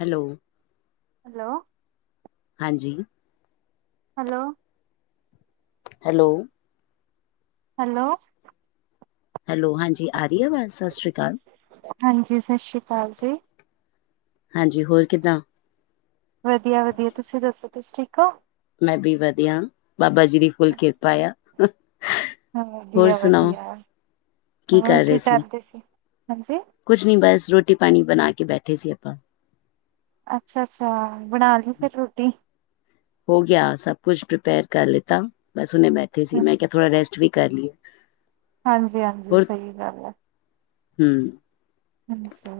Hello. Hello. ਹਾਂਜੀ। Hello. Hello. Hello, hello, ਹਾਂਜੀ ਆਰੀ ਐ ਵਾਜ਼ ਸਸ ਰੀ ਕਾਲ। ਹਾਂਜੀ ਸਤਿ ਸ਼੍ਰੀ ਅਕਾਲ ਜੀ। ਵਧੀਆ -ਵਧੀਆ ਤੁਸੀਂ ਦੱਸੋ ਤੁਸੀ ਠੀਕ ਹੋ। ਮੈਂ ਵੀ ਵਧੀਆ ਬਾਬਾ ਜੀ ਦੀ ਫੁੱਲ ਕਿਰਪਾ ਆ। ਹਾਂ ਹੋਰ ਵਧੀਆ- ਸੁਣਾਓ ਵਧੀਆ। ਕੀ ਕਰ ਰਹੇ ਸੀ, ਹਾਂਜੀ ਕੁਛ ਨਹੀਂ ਬਸ ਰੋਟੀ ਪਾਣੀ ਬਣਾ ਕੇ ਬੈਠੇ। ਠੇ ਸੀ ਆਪਾਂ। ਅੱਛਾ -ਅੱਛਾ ਬਣਾ ਲਈ ਫਿਰ ਰੋਟੀ। ਹੋ ਗਿਆ ਸਭ ਕੁਛ ਪ੍ਰੀਪੇਅਰ ਕਰ ਲਿੱਤਾ ਬਸ ਹੁਨੇ ਬੈਠੇ ਸੀ, ਮੈਂ ਕਿਹਾ ਥੋੜਾ ਰੈਸਟ ਵੀ ਕਰ ਲਈਏ। ਹਾਂਜੀ- ਹਾਂਜੀ ਸਹੀ ਗੱਲ ਹੈ। ਹੂੰ, ਅੱਛਾ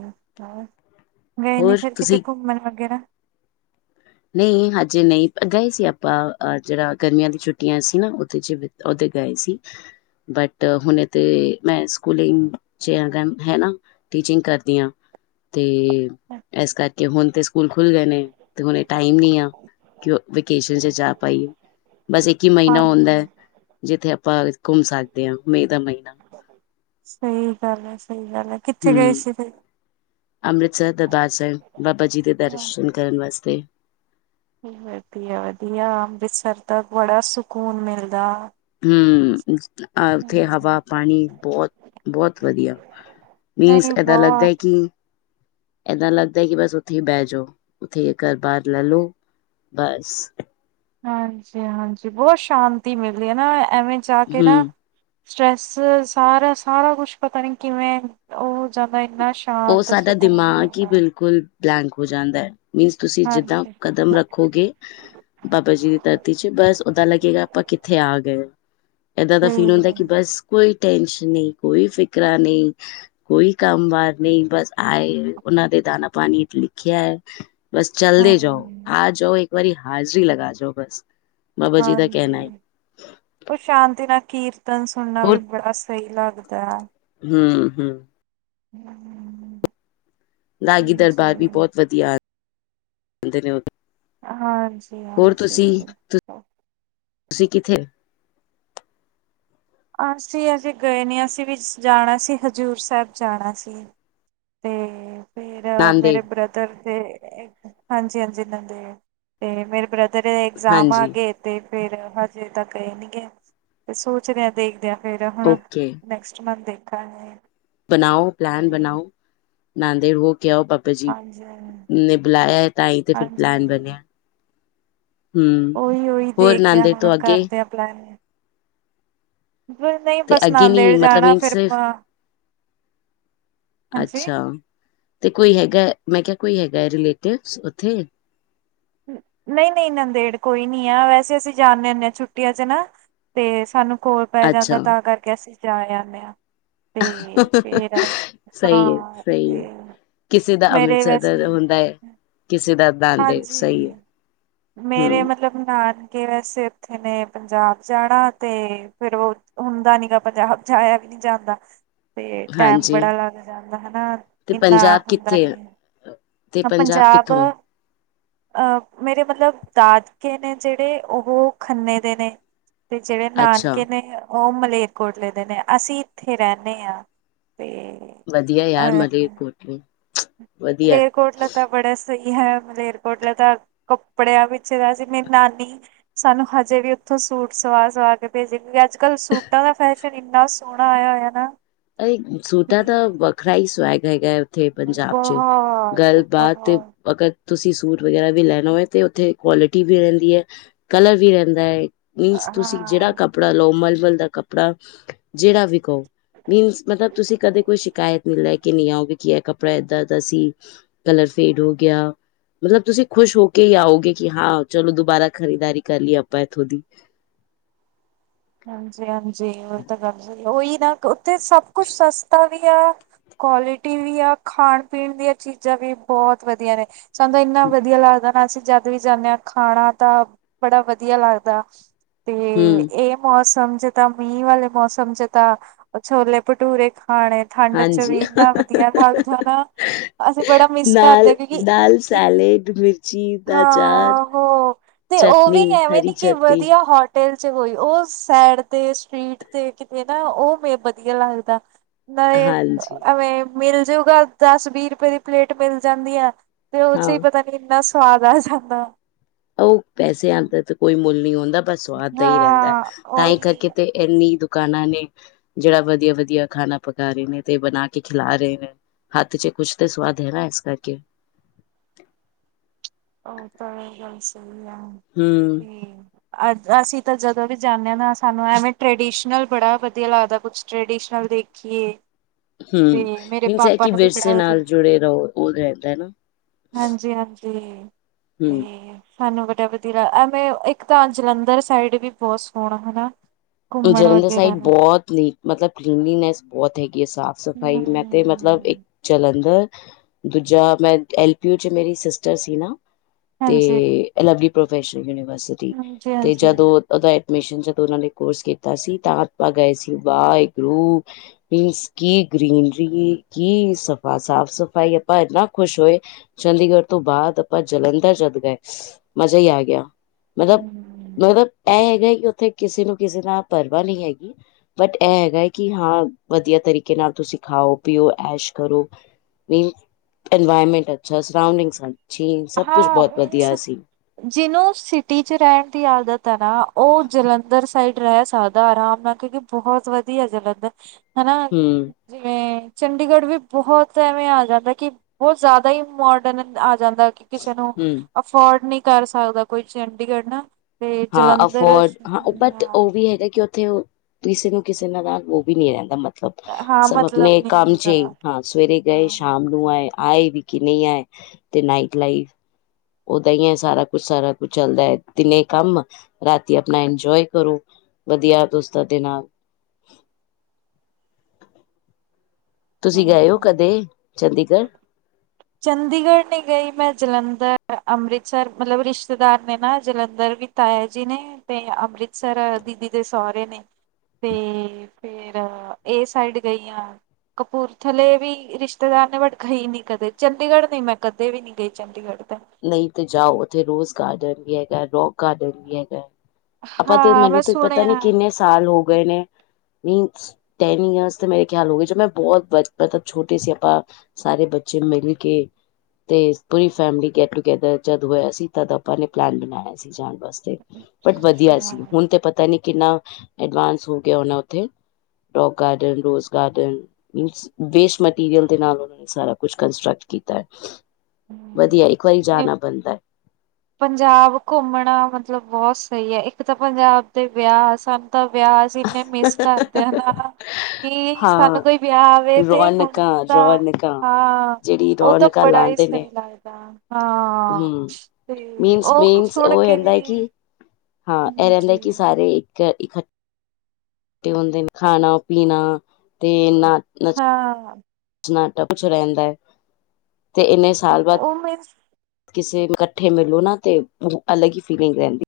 ਉਹ ਗਏ ਨੇ ਹੋਰ ਫਿਰ ਕਿਤੇ ਤੁਸੀਂ ਘੁੰਮਣ ਵਗੈਰਾ। ਨਹੀਂ ਹਜੇ ਨਹੀਂ ਗਏ ਸੀ ਆਪਾਂ ਅ ਜਿਹੜਾ ਗਰਮੀਆਂ ਦੀ ਛੁੱਟੀਆਂ ਸੀ ਨਾ ਉਹਦੇ ਚ ਉਹਦੇ ਗਏ ਸੀ। ਬਟ ਹੁਣੇ ਤੇ ਮੈਂ ਸਕੂਲਿੰਗ ਚ ਹੈ ਨਾ ਟੀਚਿੰਗ ਕਰਦੀ ਹਾਂ। ਤੇ ਇਸ ਕਰਕੇ ਹੁਣ ਤੇ ਸਕੂਲ ਖੁੱਲ ਗਏ ਨੇ ਤੇ ਹੁਣ ਟਾਈਮ ਨਹੀਂ ਆ ਕਿ ਵੈਕੇਸ਼ਨ ਚ ਜਾ ਪਾਈਏ। ਬਸ ਇੱਕ ਹੀ ਮਹੀਨਾ ਹੁੰਦਾ ਹਾਂਜੀ ਹੈ ਜਿੱਥੇ ਆਪਾਂ ਘੁੰਮ ਸਕਦੇ ਹਾਂ ਮਈ ਦਾ ਮਹੀਨਾ। ਸਹੀ ਗੱਲ ਹੈ ਸਹੀ ਗੱਲ ਹੈ, ਕਿੱਥੇ ਗਏ ਹਮ ਸੀ ਤੇ ਅੰਮ੍ਰਿਤਸਰ ਦਰਬਾਰ ਸਾਹਿਬ ਬਾਬਾ ਜੀ ਦੇ ਦਰਸ਼ਨ ਕਰਨ ਵਾਸਤੇ। ਵਧੀਆ -ਵਧੀਆ ਅੰਮ੍ਰਿਤਸਰ ਤਾ ਬੜਾ ਸਕੂਨ ਮਿਲਦਾ। ਹੂੰ, ਅ ਉੱਥੇ ਹਵਾ ਪਾਣੀ ਬਹੁਤ- ਬਹੁਤ ਵਧੀਆ। ਮੀਨਸ ਨਹੀਂ ਏਦਾਂ ਲੱਗਦਾ ਬਹੁਤ ਹੈ ਕਿ ਏਦਾਂ ਲੱਗਦਾ ਕਿ ਬਸ ਉੱਥੇ ਹੀ ਬਹਿ ਜਾਓ ਉੱਥੇ ਘਰ ਬਾਰ ਲੈ ਲੋ। ਬਸ ਹਾਂਜੀ- ਹਾਂਜੀ ਬਹੁਤ ਸ਼ਾਂਤੀ ਮਿਲਦੀ ਹੈ, ਨਾ ਐਵੇਂ ਜਾ ਕੇ ਨਾ ਹੂੰ, ਸਟਰ੍ਰੈੱਸ ਸਾਰਾ- ਸਾਰਾ ਕੁਛ ਪਤਾ ਨੀ ਕਿਵੇਂ ਉਹ ਹੋ ਜਾਂਦਾ। ਇੰਨਾ ਉਹ ਸ਼ਾਂਤ ਸਾਡਾ ਸਕੂਨ ਦਿਮਾਗ ਹੀ ਮਿਲਦਾ ਬਿਲਕੁਲ ਬਲੈਂਕ ਹੋ ਜਾਂਦਾ ਹੈ। ਮੀਨਸ ਤੁਸੀਂ ਜਿੱਦਾਂ ਹਾਂਜੀ। ਕਦਮ ਰੱਖੋਗੇ ਬਾਬਾ ਜੀ ਦੀ ਧਰਤੀ ਚ ਬਸ ਓਦਾਂ ਲੱਗੇਗਾ ਆਪਾਂ ਕਿੱਥੇ ਆ ਗਏ। ਏਦਾਂ ਦਾ ਫੀਲ ਸਹੀ ਹੁੰਦਾ ਹੈ। ਕਿ ਬਸ ਕੋਈ ਟੈਨਸ਼ਨ ਨਹੀਂ ਕੋਈ ਫਿਕਰਾ ਨਹੀਂ ਕੋਈ ਕੰਮ ਬਾਰ ਨਹੀਂ ਬਸ ਆਏ ਉਹਨਾਂ ਦੇ ਦਾਨਾ ਪਾਣੀ ਚ ਲਿਖਿਆ ਹੈ। ਬਸ ਚਲਦੇ ਜਾਓ ਹਮ ਆ ਜਾਓ ਇੱਕ ਵਾਰੀ ਹਾਜ਼ਰੀ ਲਗਾ ਜਾਓ ਬਸ। ਬਾਬਾ ਜੀ ਦਾ ਕਹਿਣਾ ਹਾਂਜੀ ਹੈ ਕੁ ਸ਼ਾਂਤੀ ਨਾਲ ਕੀਰਤਨ ਸੁਣਨਾ ਹੋਰ ਵੀ ਬੜਾ ਸਹੀ ਲੱਗਦਾ ਹੈ। ਹੂ ਹਮ ਹਮ ਹਮ ਰਾਗੀ ਦਰਬਾਰ ਵੀ ਬਹੁਤ ਵਧੀਆ ਹਨ ਹਾਂਜੀ ਹਾਂਜੀ ਬਿਲਕੁਲ ਤੁਸੀਂ ਕਿੱਥੇ ਅਸੀਂ ਅਜੇ ਗਏ ਨੀ ਅਸੀਂ ਵੀ ਜਾਣਾ ਸੀ, ਹਜ਼ੂਰ ਸਾਹਿਬ ਜਾਣਾ ਸੀ। ਤੇ ਫਿਰ ਨਾਂਦੇੜ ਮੇਰੇ ਬ੍ਰਦਰ ਦੇ ਹਾਂਜੀ- ਹਾਂਜੀ ਇਹਨਾਂ ਦੇ ਤੇ ਮੇਰੇ ਬ੍ਰਦਰ ਇਧਰ ਇਗਜ਼ਾਮ ਆ ਹਾਂਜੀ। ਗਏ ਤੇ ਫੇਰ ਹਜੇ ਤੱਕ ਇਹ ਨੀ ਗਏ ਤੇ ਸੋਚਦਿਆਂ ਦੇਖਦਿਆਂ ਫੇਰ ਹੁਣ ਨੈਕਸਟ ਮੰਥ ਦੇਖਾਂਗੇ। ਬਣਾਓ ਤੇ ਪਲੈਨ ਬਣਾਓ ਬਣਾਂਦੇ ਰਹੋ। ਕਿਹਾ ਉਹ ਬਾਬਾ ਜੀ ਹਾਂਜੀ-ਹਾਂਜੀ-ਹਾਂਜੀ ਨੇ ਬੁਲਾਇਆ ਤਾਂ ਹੀ ਤੇ ਫਿਰ ਪਲੈਨ ਬਣਿਆ। ਹੂੰ, ਔਹੀ ਔਹੀ ਹੋਰ ਦੇਖਦੇ ਆਂ, ਨਾਂਦੇੜ ਤੋਂ ਹੁਣ ਅੱਗੇ ਕਰਦੇ ਆਂ ਪਲੈਨਿੰਗ ਨਹੀਂ ਤੇ ਬਸ ਅੱਗੇ ਨੀ ਨਾਂਦੇੜ ਮਤਲਬ ਜਾਣਾ, ਮੀਨ ਫਿਰ ਸਿਰਫ ਆਪਾਂ ਅੱਛਾ। ਤੇ ਕੋਈ ਹੈਗਾ, ਮੈਂ ਕਿਹਾ ਕੋਈ ਹੈਗਾ, ਰਲੇਟਿਵਸ ਔਥੇ? ਨਹੀਂ ਨਹੀਂ ਨੰਦੇੜ ਕੋਈ ਨਹੀਂ ਆ, ਵੈਸੇ ਅਸੀਂ ਜਾਂਦੇ ਹੁੰਦੇ ਹਾਂ ਛੁੱਟੀਆਂ ਚ ਨਾ ਤੇ ਸਾਨੂੰ ਕੋਲ ਪੈ ਜਾਂਦਾ, ਅੱਛਾ। ਤਾਂ ਕਰਕੇ ਅਸੀਂ ਜਾ ਜਾਂਦੇ ਹਾਂ। ਸਹੀ ਹੈ ਹਾਂ ਸਹੀ ਤੇ ਹੈ। ਕਿਸੇ ਦਾ ਮੇਰੇ ਵੈਸੇ ਅੰਮ੍ਰਿਤਸਰ ਹੁੰਦਾ ਹੈ, ਕਿਸੇ ਦਾ ਨਾਂਦੇੜ ਸਹੀ ਹੈ, ਹਾਂਜੀ ਮੇਰੇ ਹੂੰ ਮਤਲਬ ਨਾ ਜਾਣ ਕੇ ਵੈਸੇ ਉੱਥੇ ਨੇ ਪੰਜਾਬ ਜਾਣਾ, ਤੇ ਫੇਰ ਉਹ ਹੁੰਦਾ ਨੀ ਗਾ ਪੰਜਾਬ ਜਾ ਪਾਇਆ ਵੀ ਨਹੀਂ ਜਾਂਦਾ ਤੇ ਟੈਮ ਹਾਂਜੀ ਬੜਾ ਲੱਗ ਜਾਂਦਾ ਹੈਨਾ, ਤੇ ਇਨਾ ਪੰਜਾਬ ਹੁੰਦਾ ਕਿੱਥੇ ਹੈ? ਨੀ। ਤੇ ਪੰਜਾਬ ਕਿੱਥੋਂ? ਅਹ ਮੇਰੇ ਮਤਲਬ ਦਾਦਕੇ ਨੇ ਜਿਹੜੇ, ਉਹ ਖੰਨੇ ਦੇ ਨੇ ਤੇ ਜਿਹੜੇ ਅੱਛਾ, ਨਾਨਕੇ ਨੇ ਉਹ ਮਲੇਰਕੋਟਲੇ ਦੇ ਨੇ, ਅਸੀਂ ਇੱਥੇ ਰਹਿੰਦੇ ਹਾਂ। ਤੇ ਵਧੀਆ ਯਾਰ ਅ ਫ ਮਲੇਰਕੋਟਲੇ ਵਧੀਆ। ਮਲੇਰਕੋੋਟਲਾ ਤਾਂ ਬੜਾ ਸਹੀ ਹੈ, ਮਲੇਰਕੋਟਲਾ ਤਾਂ ਕੱਪੜਿਆਂ ਪਿੱਛੇ ਤਾਂ, ਹਜੇ ਵੀ ਮੇਰੀ ਨਾਨੀ, ਸਾਨੂੰ ਹਜੇ ਵੀ ਉੱਥੋਂ ਸੂਟ ਸਵਾ ਸਵਾ ਕੇ ਭੇਜਦੀ, ਕਿਉਂਕਿ ਅੱਜ ਕੱਲ੍ਹ ਸੂਟਾਂ ਦਾ ਫੈਸ਼ਨ ਇੰਨਾ ਸੋਹਣਾ ਆਇਆ ਹੋਇਆ ਨਾ। ਅ ਸੂਟਾ ਤਾਂ ਵੱਖਰਾ ਹੀ ਸਵੈਗ ਹੈਗਾ ਹੈ। ਤੇ ਹੂੰ ਪੰਜਾਬ ਚ ਬਹੁਤ ਗੱਲਬਾਤ ਬਹੁਤ ਅਗਰ ਤੁਸੀਂ ਸੂਟ ਵਗੈਰਾ ਵੀ ਲੈਣਾ ਹੋਏ, ਤੇ ਉੱਥੇ ਕੁਆਲਿਟੀ ਵੀ ਰਹਿੰਦੀ ਹੈ, ਕਲਰ ਵੀ ਰਹਿੰਦਾ ਹੈ ਮੀਨਸ ਤੁਸੀਂ ਹਾਂ ਜਿਹੜਾ ਕੱਪੜਾ ਲੋ, ਮਲਮਲ ਦਾ ਕੱਪੜਾ ਜਿਹੜਾ ਵਿਖੋ ਮੀਨ ਮਤਲਬ ਤੁਸੀਂ ਕਦੇ ਕੋਈ ਸ਼ਿਕਾਇਤ ਨਹੀਂ ਲੈ ਕੇ ਨਹੀਂ ਆਓਗੇ, ਕੀ ਕੱਪੜਾ ਇਏਦਾਂਸੀਂ ਕਲਰਫ ਫੇਡ ਹੋ ਗਿਆ। ਮਤਲਬ ਤੁਸੀਂ ਖੁਸ਼ ਹੋ ਕੇ ਹੀ ਆਓਗੇ, ਕਿ ਹਾਂ ਚਲੋ ਦੁਬਾਰਾ ਖਰੀਦਦਾਰੀ ਕਰ ਲਈਏ ਆਪਾਂ ਇੱਥੋਂ ਦੀ। ਹਾਂਜੀ ਹਾਂਜੀ ਹੋਰ ਤਾਂ ਗੱਲ ਸਹੀ। ਔਹੀ ਨਾ, ਉੱਥੇ ਸਭ ਕੁਛ ਸਸਤਾ ਵੀ ਆ ਕੁਆਲਿਟੀ ਵੀ ਆ ਖਾਣ ਪੀਣ ਦੀਆਂ ਚੀਜ਼ਾਂ ਵੀ ਬਹੁਤ ਵਧੀਆ ਨੇ। ਸਾਨੂੰ ਇੰਨਾ ਵਧੀਆ ਲੱਗਦਾ ਨਾ ਅਸੀਂ ਜਦ ਵੀ ਜਾਂਦੇ ਹਾਂ ਖਾਣਾ ਤਾਂ ਬੜਾ ਵਧੀਆ ਲੱਗਦਾ। ਤੇ ਹੂੰ, ਇਹ ਮੌਸਮ ਚ ਤਾਂ, ਮੀਂਹ ਵਾਲੇ ਮੌਸਮ ਚ ਤਾਂ, ਛੋਲੇ ਭਠੂਰੇ ਖਾਣੇ ਠੰਡ ਚ ਹਾਂਜੀ ਵੀ ਇੰਨਾ ਵਧੀਆ ਥਾਨਾ, ਅਸੀਂ ਬੜਾ ਮਿਸ ਕਰਦੇ ਨਾਲ ਹਾਂ ਕਿਉਂਕਿ ਨਾਲ ਸੈਲੇਡ, ਮਿਰਚੀ ਦਾ ਅਚਾਰ, ਹਾਂ ਹੋ ਚਟਨੀ ਹਰੀ ਚਟਨੀ ਪਟੇਲ ਚ ਹੋਈ, ਉਹ ਸੈਡ ਤੇ ਸਟ੍ਰਰੀਟ ਤੇ ਕਿਤੇ ਨਾ ਉਹ ਮੇ ਵਧੀਆ ਲੱਗਦਾ। ਨਹੀ, ਹਾਂਜੀ। ਐਵੇਂ ਮਿਲ ਜੂਗਾ ਦਸ ਵੀਹ ਰੁਪਏ ਦੀ ਪਲੇਟ ਮਿਲ ਜਾਂਦੀ ਹੈ। ਤੇ ਉਹ ਚ ਹਾਂ, ਹੀ ਪਤਾ ਨੀ ਇੰਨਾ ਸਵਾਦ ਆ ਜਾਂਦਾ। ਉਹ-ਉਹ, ਪੈਸੇਆ ਦਾ ਤੇ ਕੋਈ ਮੁੱਲ ਨਹੀਂ ਆਉਂਦਾ। ਸਵਾਦ ਦਾ ਹੀ ਰਹਿੰਦਾ ਹੈ ਹਾਂ ਤਾਂ ਹੀ ਉਹੀ ਕਰਕੇ ਤੇ ਇੰਨੀ ਦੁ ਖਾਣਾ ਨੇ, ਜਿਹੜਾ ਵਧੀਆ-ਵਧੀਆ ਖਾਣਾ ਪਕਾ ਰਹੇ ਨੇ ਤੇ ਬਣਾ ਕੇ ਖਿਲਾ ਰਹੇ ਨੇ। ਹੱਥ ਚ ਕੁਛ ਤਾਂ ਸਵਾਦ ਹੈ ਨਾ ਇਸ ਕਰਕੇ। [inaudible] ਹੁਣ ਤਾਂ ਏ ਗੱਲ ਸਹੀ ਆ, ਹੂੰ, ਤੇ ਅ ਅਸੀਂ ਤਾਂ ਜਦੋਂ ਵੀ ਜਾਂਨੇ ਆਂ ਨਾ, ਸਾਨੂੰ ਐਵੇਂ ਟ੍ਰਡੀਸ਼ਨਲ ਬੜਾ ਵਧੀਆ ਲੱਗਦਾ ਕੁਛ ਟ੍ਰਡੀਸ਼ਨਲ ਦੇਖੀਏ। ਹੂ, ਤੇ ਮੇਰੇ ਮੀਨਸ ਹੈ ਪਾਪਾ ਕਿ ਨੂੰ ਵੀ ਵਿਰਸੇ ਬੜਾ ਵਧੀਆ ਨਾਲ ਜੁੜੇ ਰਹੋ ਉਹ ਰਹਿੰਦਾ ਹੈ। ਹਾਂਜੀ ਹਾਂਜੀ, ਹੂੰ। ਤੇ ਸਾਨੂੰ ਵਡਾ ਵਧੀਆ, ਐਵੇਂ ਇੱਕ ਤਾਂ ਜਲੰਧਰ ਸਾਈਡ ਵੀ ਬਹੁਤ ਸੋਹਣਾ ਹੈਨਾ। ਜਲੰਧਰ ਸਾਈਡ ਬਹੁਤ ਨੀਟ ਮਤਲਬ ਕਲੀਨਲੀਨੈਸ ਬਹੁਤ ਕੀ ਹੈ ਸਾਫ਼ ਸਫ਼ਾਈ, ਮੈਂ ਤੇ ਮਤਲਬ ਇੱਕ ਹੂੰ ਜਲੰਧਰ ਦੂਜਾ ਮੈਂ ਐਲਪੀੂ ਚ ਮੇਰੀ ਸਿਸਟਰ ਸੀ ਨਾ, ਹਾਂਜੀ, ਤੇ ਅਲਵ ਪ੍ਰੋਫੈਲ ਯੂਨੀਵਰਸਿਟੀ ਹਾਂਜੀ, ਤੇ ਹਾਂਜੀ। ਜਦੋਂਓਦਾ ਐਡਮਿਸ਼ਨ ਜਦੋਂ ਉਹ ਨੇ ਕੋਰਸ ਕੀਤਾ ਸੀ ਤਾਂ ਆਪਾਂ ਗਏ ਸੀ ਵਾਹਿਗੁਰੂ ਗਰੂ ਮੀਨਸ ਕੀ ਗ੍ਰੀਨਰੀ ਕੀ ਸਫ਼ਾ- ਸਾਫ਼- ਸਫ਼ਾਈ ਆਪਾਂ ਇੰਨਾ ਖੁਸ਼ ਹੋਏ, ਚੰਡੀਗੜ੍ਹ ਤੋਂ ਬਾਅਦ ਆਪਾਂ ਜਲੰਧਰ ਜਦ ਗਏ ਮਜ਼ਾ ਹੀ ਆ ਗਿਆ ਮਤਲਬ- ਹੂੰ ਮਤਲਬ ਇਹ ਹੈਗਾ ਕਿ ਉੱਥੇ ਕਿਸੇ ਨੂੰ ਕਿਸੇ ਨਾਲ ਪਰਵਾ ਨਹੀਂ ਹੈਗੀ ਬਟ ਇਹ ਹੈਗਾ ਹੈ ਕਿ ਹਾਂ ਵਧੀਆ ਤਰੀਕੇ ਨਾਲ ਤੁਸੀਂ ਖਾਓ-ਪੀਓ। ਐਸ਼ ਕਰੋ ਇਨ ਇਨਵਾਇਰਮੈਂਟ ਅੱਛਾ ਸਾਵਨਿੰਗ ਸਨ। ਹਾਂ, ਮੀਨਸ ਜਿਹਨੂੰ ਸਿਟੀ ਚ ਰਹਿਣ ਦੀ ਆਦਤ ਤ ਨਾ ਉਹ ਜਲੰਧਰ ਸਾਈਡ ਰਹਿ ਸਦਾ ਆਰਾਮ ਨਾਲ ਕਿਉਂਕਿ ਬਹੁਤ ਵਧੀਆ ਜਲੰਧਰ ਹੈਨਾ ਹੂੰ, ਜਿਵੇਂ ਚੰਡੀਗੜ੍ਹ ਵੀ ਬਹੁਤ ਐਵੇਂ ਆ ਜਾਂਦਾ ਕਿ ਬਹੁਤ ਜ਼ਿਆਦਾ ਹੀ ਮੋਡਰਨ ਆ ਜਾਂਦਾ ਕਿ ਕਿਸੇ ਨੂੰ ਹੂੰ, ਅਫੋਰਡ ਨਹੀਂ ਕਰ ਸਕਦਾ ਕੋਈ ਚੰਡੀਗੜ੍ਹ ਨਾ। ਤੇ ਹਾਂ, ਜਲੰਧਰ ਅਫੋਰਡ ਹਾਂ ਬਟ ਉਹ ਵੀ ਹੈਗਾ ਕਿ ਉੱਥੇ ਕਿਸੇ ਨੂੰ ਕਿਸੇ ਨਾਲ ਨਾਲ ਉਹ ਵੀ ਨੀ ਰਹਿੰਦਾ ਮਤਲ ਹਾਂ ਸ ਸਭ ਮਤਲਬ ਆਪਣੇ ਨਹੀਂ ਕਮ ਹੁੰਦਾ ਚੇ ਹਾਂ ਸਵੇਰੇ ਗਏ ਹਾਂ ਸ਼ਾਮ ਨੂੰ ਆਏ। ਆਏ ਵੀ ਕਿ ਨਹੀਂ ਆਏ ਤੇ ਨਾਈਟ ਲਾਈਫ ਓਦਾਂ ਹੀ ਹੈ, ਸਾਰਾ ਕੁਛ-ਸਾਰਾ ਕੁਛ ਚੱਲਦਾ ਹੈ ਦਿਨੇ ਕੰਮ ਰਾਤੀ ਆਪਣਾ ਇੰਜੋਏ ਕਰੋ। ਵਧੀਆ ਦੋਸਤ ਦੇ ਨਾਲ [unintelligible] [inaudible] ਤੁਸੀਂ ਗਏ ਹਾਂਜੀ- ਹੋ ਕਦੇ ਚੰਡੀਗੜ੍ਹ ਹਾਂਜੀ, ਚੰਡੀਗੜ੍ਹ ਨਹੀਂ ਗਈ ਮੈਂ ਜਲੰਧਰ, ਅੰਮ੍ਰਿਤਸਰ ਮਤਲਬ ਰਿਸ਼ਤੇਦਾਰ ਨੇ ਨਾ, ਜਲੰਧਰ ਵੀ ਤਾਇਆ ਜੀ ਨੇ ਤੇ ਅ ਅੰਮ੍ਰਿਤਸਰ ਦੀਦੀ ਦੇ ਸਹੁਰੇ ਨੇ। ਤੇ ਫੇਿਰ ਇਹ ਸਾਈਡ ਗਈ ਹਾ। ਕਪੂਰਥਲੇ ਵੀ ਰਿਸ਼ਤੇਦਾਰ ਨੇ ਬਟ ਗਈ ਨੀ ਕਦੇ ਚੰਡੀਗੜ੍ਹ ਨਹੀਂ ਮੈਂ ਕਦੇ ਵੀ ਨਹੀਂ ਗਈ ਚੰਡੀਗੜ੍ਹ। ਤਾਂ ਨਹੀਂ ਤੇ ਜਾਓ, ਉੱਥੇ ਰੋਜ਼ ਗਾਰਡਨ ਵੀ ਹੈਗਾ ਰੋਕ ਗਾਰਡਨ ਵੀ ਹੈਗਾ। ਆਪਾਂ ਤੇ ਹਾਂ ਮੈਂ ਮੈਨੂੰ ਤੇ ਪਤਾ ਨੀ ਸੁਣਿਆ ਕਿੰਨੇ ਸਾਲ ਹੋ ਗਏ ਨੇ। ਨਹੀਂ, ਟੈਨ ਈਅਰਸ ਤੇ ਮੇਰੇ ਖਿਆਲ ਹੋ ਗਏ ਜ ਮੈਂ ਬਹੁਤ ਮਤਲਬ ਛੋਟੇ ਸੀ ਆਪਾਂ ਸਾਰੇ ਬੱਚ ਬੱਚੇ ਮਿਲ ਕੇ ਤੇ ਪੂਰੀ ਫੈਮਲੀ ਗੈੱਟ- ਟੂਗੇੈਦਰ ਜਦ ਹੋਇਆ ਸੀ ਤਦ ਆਪਾਂ ਨੇ ਪਲੈਨ ਬਣਾਇਆ ਸੀ ਜਾਣ ਵਾਸਤੇ। ਬਟ ਵਧੀਆ ਅੱਛਾ ਸੀ ਹੁਣ ਤੇ ਪਤਾ ਨੀ ਕਿੰਨਾ ਐਡਵਾਂਸ ਹੋ ਗਿਆ ਹੋਣਾ ਉੱਥੇ। ਰੋਕ ਗਾਰਡਨ, ਰੋਜ਼ ਗਾਰਡ ਮਿਨਸ ਵੇਸਟ ਮਟੀਰੀਅਲ ਦੇ ਨਾਲ ਓਨਾ ਨੇ ਸਾਰਾ ਕੰਸਟਰਕਢ ਕੀਤਾ ਹੈ, ਵਧੀਆ ਹੂੰ ਇੱਕ ਵਾਰੀ ਇਹ ਜਾਣਾ ਬਣਦਾ ਹੈ। ਪੰਜਾਬ ਘੁੰਮਣਾ ਮਤਲਬ ਬਹੁਤ ਸਹੀ ਹੈ ਇੱਕ ਤਾਂ ਪੰਜਾਬ ਦੇ ਵਿਆਹ ਸਾਨੂੰ ਤਾਂ ਵਿਆਜ ਇੰਨੇ ਹੈ। ਮਿਸ ਕਰਦੇ ਹਾ ਨਾ। ਕਿ ਸਾਨੂੰ ਹਾਂ ਕੋਈ ਵਿਆਹ ਆਵੇ ਤੇ ਹੁਣ ਰੌਣਕਾਂ ਤਾਂ ਰੌਣਕਾਂ ਹਾਂ ਜਿਹੜੀ ਉਹ ਤਾਂ ਰੌਣਕਾਂ ਬੜਾ, ਲਾਉਂਦੇ ਪਈਸਲ ਨੇ ਇਹਦਾ ਹਾਂ, ਹਮ ਤੇ ਮੀਨਸ ਉਹ ਮੀਨਸ ਸੁਣ ਕੇ ਹੁੰਦਾ ਹੈ ਵੀ, ਕਿ ਹਾਂ ਇਹ ਰਹਿੰਦਾ ਜੀ ਕਿ ਸਾਰੇ ਇੱਕ ਇਕ ਹੁੰਦੇ ਨੇ ਖਾਣਾ ਪੀਣਾ ਤੇ ਨ ਨੱਚ ਹਾਂ ਟਾ ਕੁਛ ਰਹਿੰਦਾ ਹੈ ਤੇ ਇੰਨੇ ਸਾਲ ਬਾਅਦ, ਉਹ ਮੀਨਸ ਕਿਸੇ ਇਕੱਠੇ ਮਿਲੋ ਨਾ ਤੇ ਅਲੱਗ ਹੀ ਫੀਲਿੰਗ ਰਹਿੰਦੀ।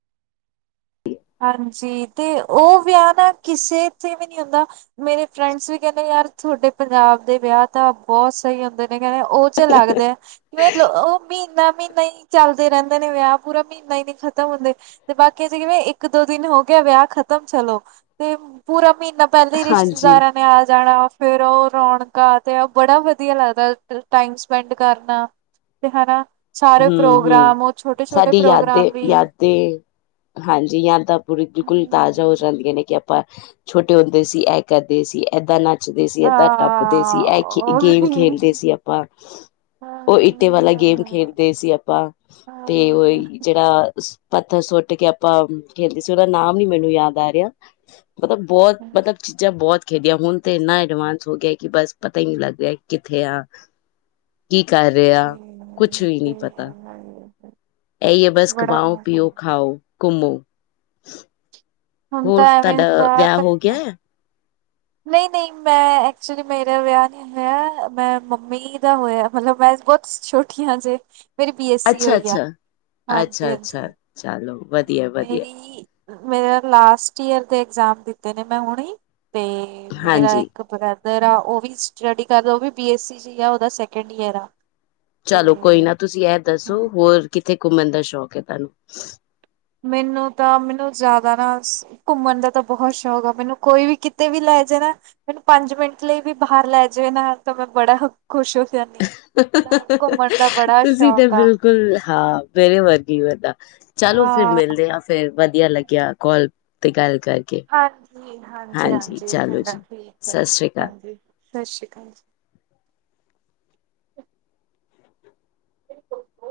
ਹੈ। ਹਾਂਜੀ ਤੇ ਉਹ ਵਿਆਹ ਨਾ ਕਿਸੇ ਤੇ ਵੀ ਨੀ ਹੁੰਦਾ ਮੇਰੇ ਫਰੈਂਡਸ ਵੀ ਕਹਿੰਦੇ। ਯਾਰ ਤੁਹਾਡੇ ਪੰਜਾਬ ਦੇ ਵਿਆਹ ਤਾਂ ਬਹੁਤ ਸਹੀ ਹੁੰਦੇ ਨੇ। ਕਹਿ ਉਹ ਚ ਲੱਗਦਾ ਆ ਕਿਵੇਂ ਉਹ ਮਹੀਨਾ ਮਹੀਨਾ ਹੀ ਚੱਲਦੇ ਰਹਿੰਦੇ ਨੇ ਵਿਆਹ ਪੂਰਾ ਮਹੀਨਾ ਹੀ ਨਹੀਂ ਖਤਮ ਹੁੰਦੇ ਤੇ ਬਾਕੀ ਅਸੀਂ ਕਿਵੇਂ ਇੱਕ ਇੱਕ ਦੋ ਦਿਨ ਹੋ ਗਿਆ ਵਿਆਹ ਖਤਮ ਚਲੋ ਤੇ ਪੂਰਾ ਮਹੀਨਾ ਪਹਿਲਾਂ ਹੀ ਹਾਂਜੀ ਰਿਸ਼ਤੇਦਾਰਾਂ ਨੇ ਆ ਜਾਣਾ ਵਾ। ਫੇਿਰ ਉਹ ਰੌਣਕਾਂ ਤੇ ਆ ਬੜਾ ਵਧੀਆ ਲੱਗਦਾ ਟਾਈਮ ਸਪੈਂਡ ਕਰਨਾ। ਤੇ ਹੈਨਾ, ਸਾਰੇ ਹਮ ਹਮ ਪ੍ਰੋਗਰਾਮ ਉਹ ਛੋਟੇ-ਛੋਟੇ ਸਾਡੀ ਪ੍ਰੋਗਰਾਮ ਯਾਦੇ ਵੀ ਜ ਯਾਦਾਂ ਪੂਰੀ ਬਿਲਕੁਲ ਤਾਜ਼ਾ ਹੂੰ। ਹੋ ਜਾਂਦੀਆਂ ਨੇ। ਆਪਾਂ ਛੋਟੇ ਹੁੰਦੇ ਸੀ ਇਹ ਕਰਦੇ ਸੀ ਇਏਦਾਂ ਨਾਚ ਨਚਦੇ ਸੀ ਇਦਾ, ਆਪਾਂ ਟੱਪਦੇ ਸੀ ਐਹ ਗੇਮ ਖੇਡਦੇ ਸੀ ਆਪਾਂ। ਉਹ ਇਟੇ ਵਾਲਾ ਗੇਮ ਖੇਡਦੇ ਸੀ ਆਪਾਂ ਤੇ ਉਹੀ ਜਿਹੜਾ ਪੱਥਰ ਸੁੱਟ ਕੇ ਆਪਾਂ ਖੇਡਦੇ ਸੀ ਉਹਦਾ ਨਾਮ ਨੀ ਮੈਨੂੰ ਯਾਦ ਆ ਰਿਆ। ਮਤਲਬ ਬਹੁਤ ਮਤਲਬ ਚੀਜਾਂ ਬਹੁਤ ਖੇਡਿਆ ਹੁਣ ਤੇ ਇੰਨਾ ਐਡਵਾਂਸ ਹੋ ਗਿਆ ਕਿ ਬਸ ਪਤਾ ਹੀ ਨਹੀਂ ਲੱਗ ਰਿਹਾ ਕਿੱਥੇ ਆ ਕੀ ਕਰ ਰਿਹਾ ਕੁਛ ਵੀ ਨੀ ਇਹ ਇਹੀ ਐ ਬਸ ਬੜਾ ਕਮਾਓ ਮਜ਼ਾ ਪੀਓ ਖਾਓ। ਘੁੰਮੋ, ਹੁੰਦਾ ਹੋਰ ਐਵੇਂ ਤੁਹਾਡਾ ਹੁੰਦਾ ਵਿਆਹ ਹੋ ਗਿਆ ਹੈ ਨਈਂ-ਨਈਂ ਮੈਂ ਐਕਚੁਲੀ ਮੇਰਾ ਵਿਆਹ ਨਹੀਂ ਹੋਇਆ ਮੈਂ ਮੰਮੀ ਦਾ ਹੋਇਆ ਮਤਲਬ ਮੈਂ ਬਹੁਤ ਛੋਟੀ ਹਾਂ ਅਜੇ। ਅੱਛਾ-ਅੱਛਾ-ਅੱਛਾ-ਅੱਛਾ ਹਾਂਜੀ ਚਾਲੋ ਵਧੀਆ-ਵਧੀਆ। ਮੇਰੀ ਮੇਰਾ ਲਾਸਟ ਈਅਰ ਦੇ ਇਗਜ਼ਾਮ ਦਿੱਤੇ ਨੇ ਮੈਂ ਹੁਣੇ ਈ। ਤੇ ਮੇਰਾ ਹਾਂਜੀ ਇੱਕ ਬ੍ਰਦ ਬ੍ਰਦਰ ਆ ਉਹ ਵੀ ਸਟੱਡੀ ਕਰਦਾ ਉਹ ਵੀ ਬੀ ਐਸ ਸੀ ਚ ਆ ਉਹਦਾ ਸੈਕਿੰਡ ਈਅਰ ਆ। ਚਲੋ ਕੋਈ ਨਾ ਤੇ ਤੁਸੀਂ ਐਹ ਦੱਸੋ ਹੋਰ ਕਿੱਥੇ ਘੁੰਮਣ ਦਾ ਸ਼ੌਕ ਹੈ ਤੁਹਾਨੂੰ? ਮੈਨੂੰ ਤਾਂ ਮੈਨੂੰ ਜਿਆਦਾ ਨਾ ਘੁੰਮਣ ਦਾ ਤਾਂ ਬਹੁਤ ਸ਼ੌਕ ਆ ਮੈਨੂੰ ਕੋਈ ਵੀ ਕਿਤੇ ਵੀ ਲੈ ਲੈ ਜੇ ਨਾ ਮੇਨੂੰ ਪੰਜ ਮਿੰਟ ਲਈ ਵੀ ਬਾਹਰ ਲੈ ਜਵੇ ਨਾਂ ਤਾਂ ਮੈਂ ਬੜਾ ਖੁਸ਼ ਹੋ ਕੇ ਘੁੰਮਣ ਦਾ ਬੜਾ ਤੁਸੀਂ ਤੇ ਸ਼ੌਕ ਆ। ਬਿਲਕੁਲ ਹਾਂ ਮੇਰੇ ਵਰਗੀ ਵਦਾ ਚਾਲੋ ਫਿਰ ਹਾਂ ਮਿਲਦੇ ਆ ਫਿਰ ਵਧੀਆ ਲੱਗਿਆ ਕੌਲ ਤੇ ਗੱਲ, ਕਰਕੇ ਹਾਂਜੀ ਹਾਂਜੀ-ਹਾਂਜੀ-ਹਾਂਜੀ, ਚਲੋ ਚੰਗਾ ਜੀ ਠੀਕ ਐ ਸਤਿ ਸ੍ਰੀ ਅਕਾਲ ਹਾਂਜੀ ਸ਼੍ਰੀ ਕਾਲ ਜੀ, ਜੀ।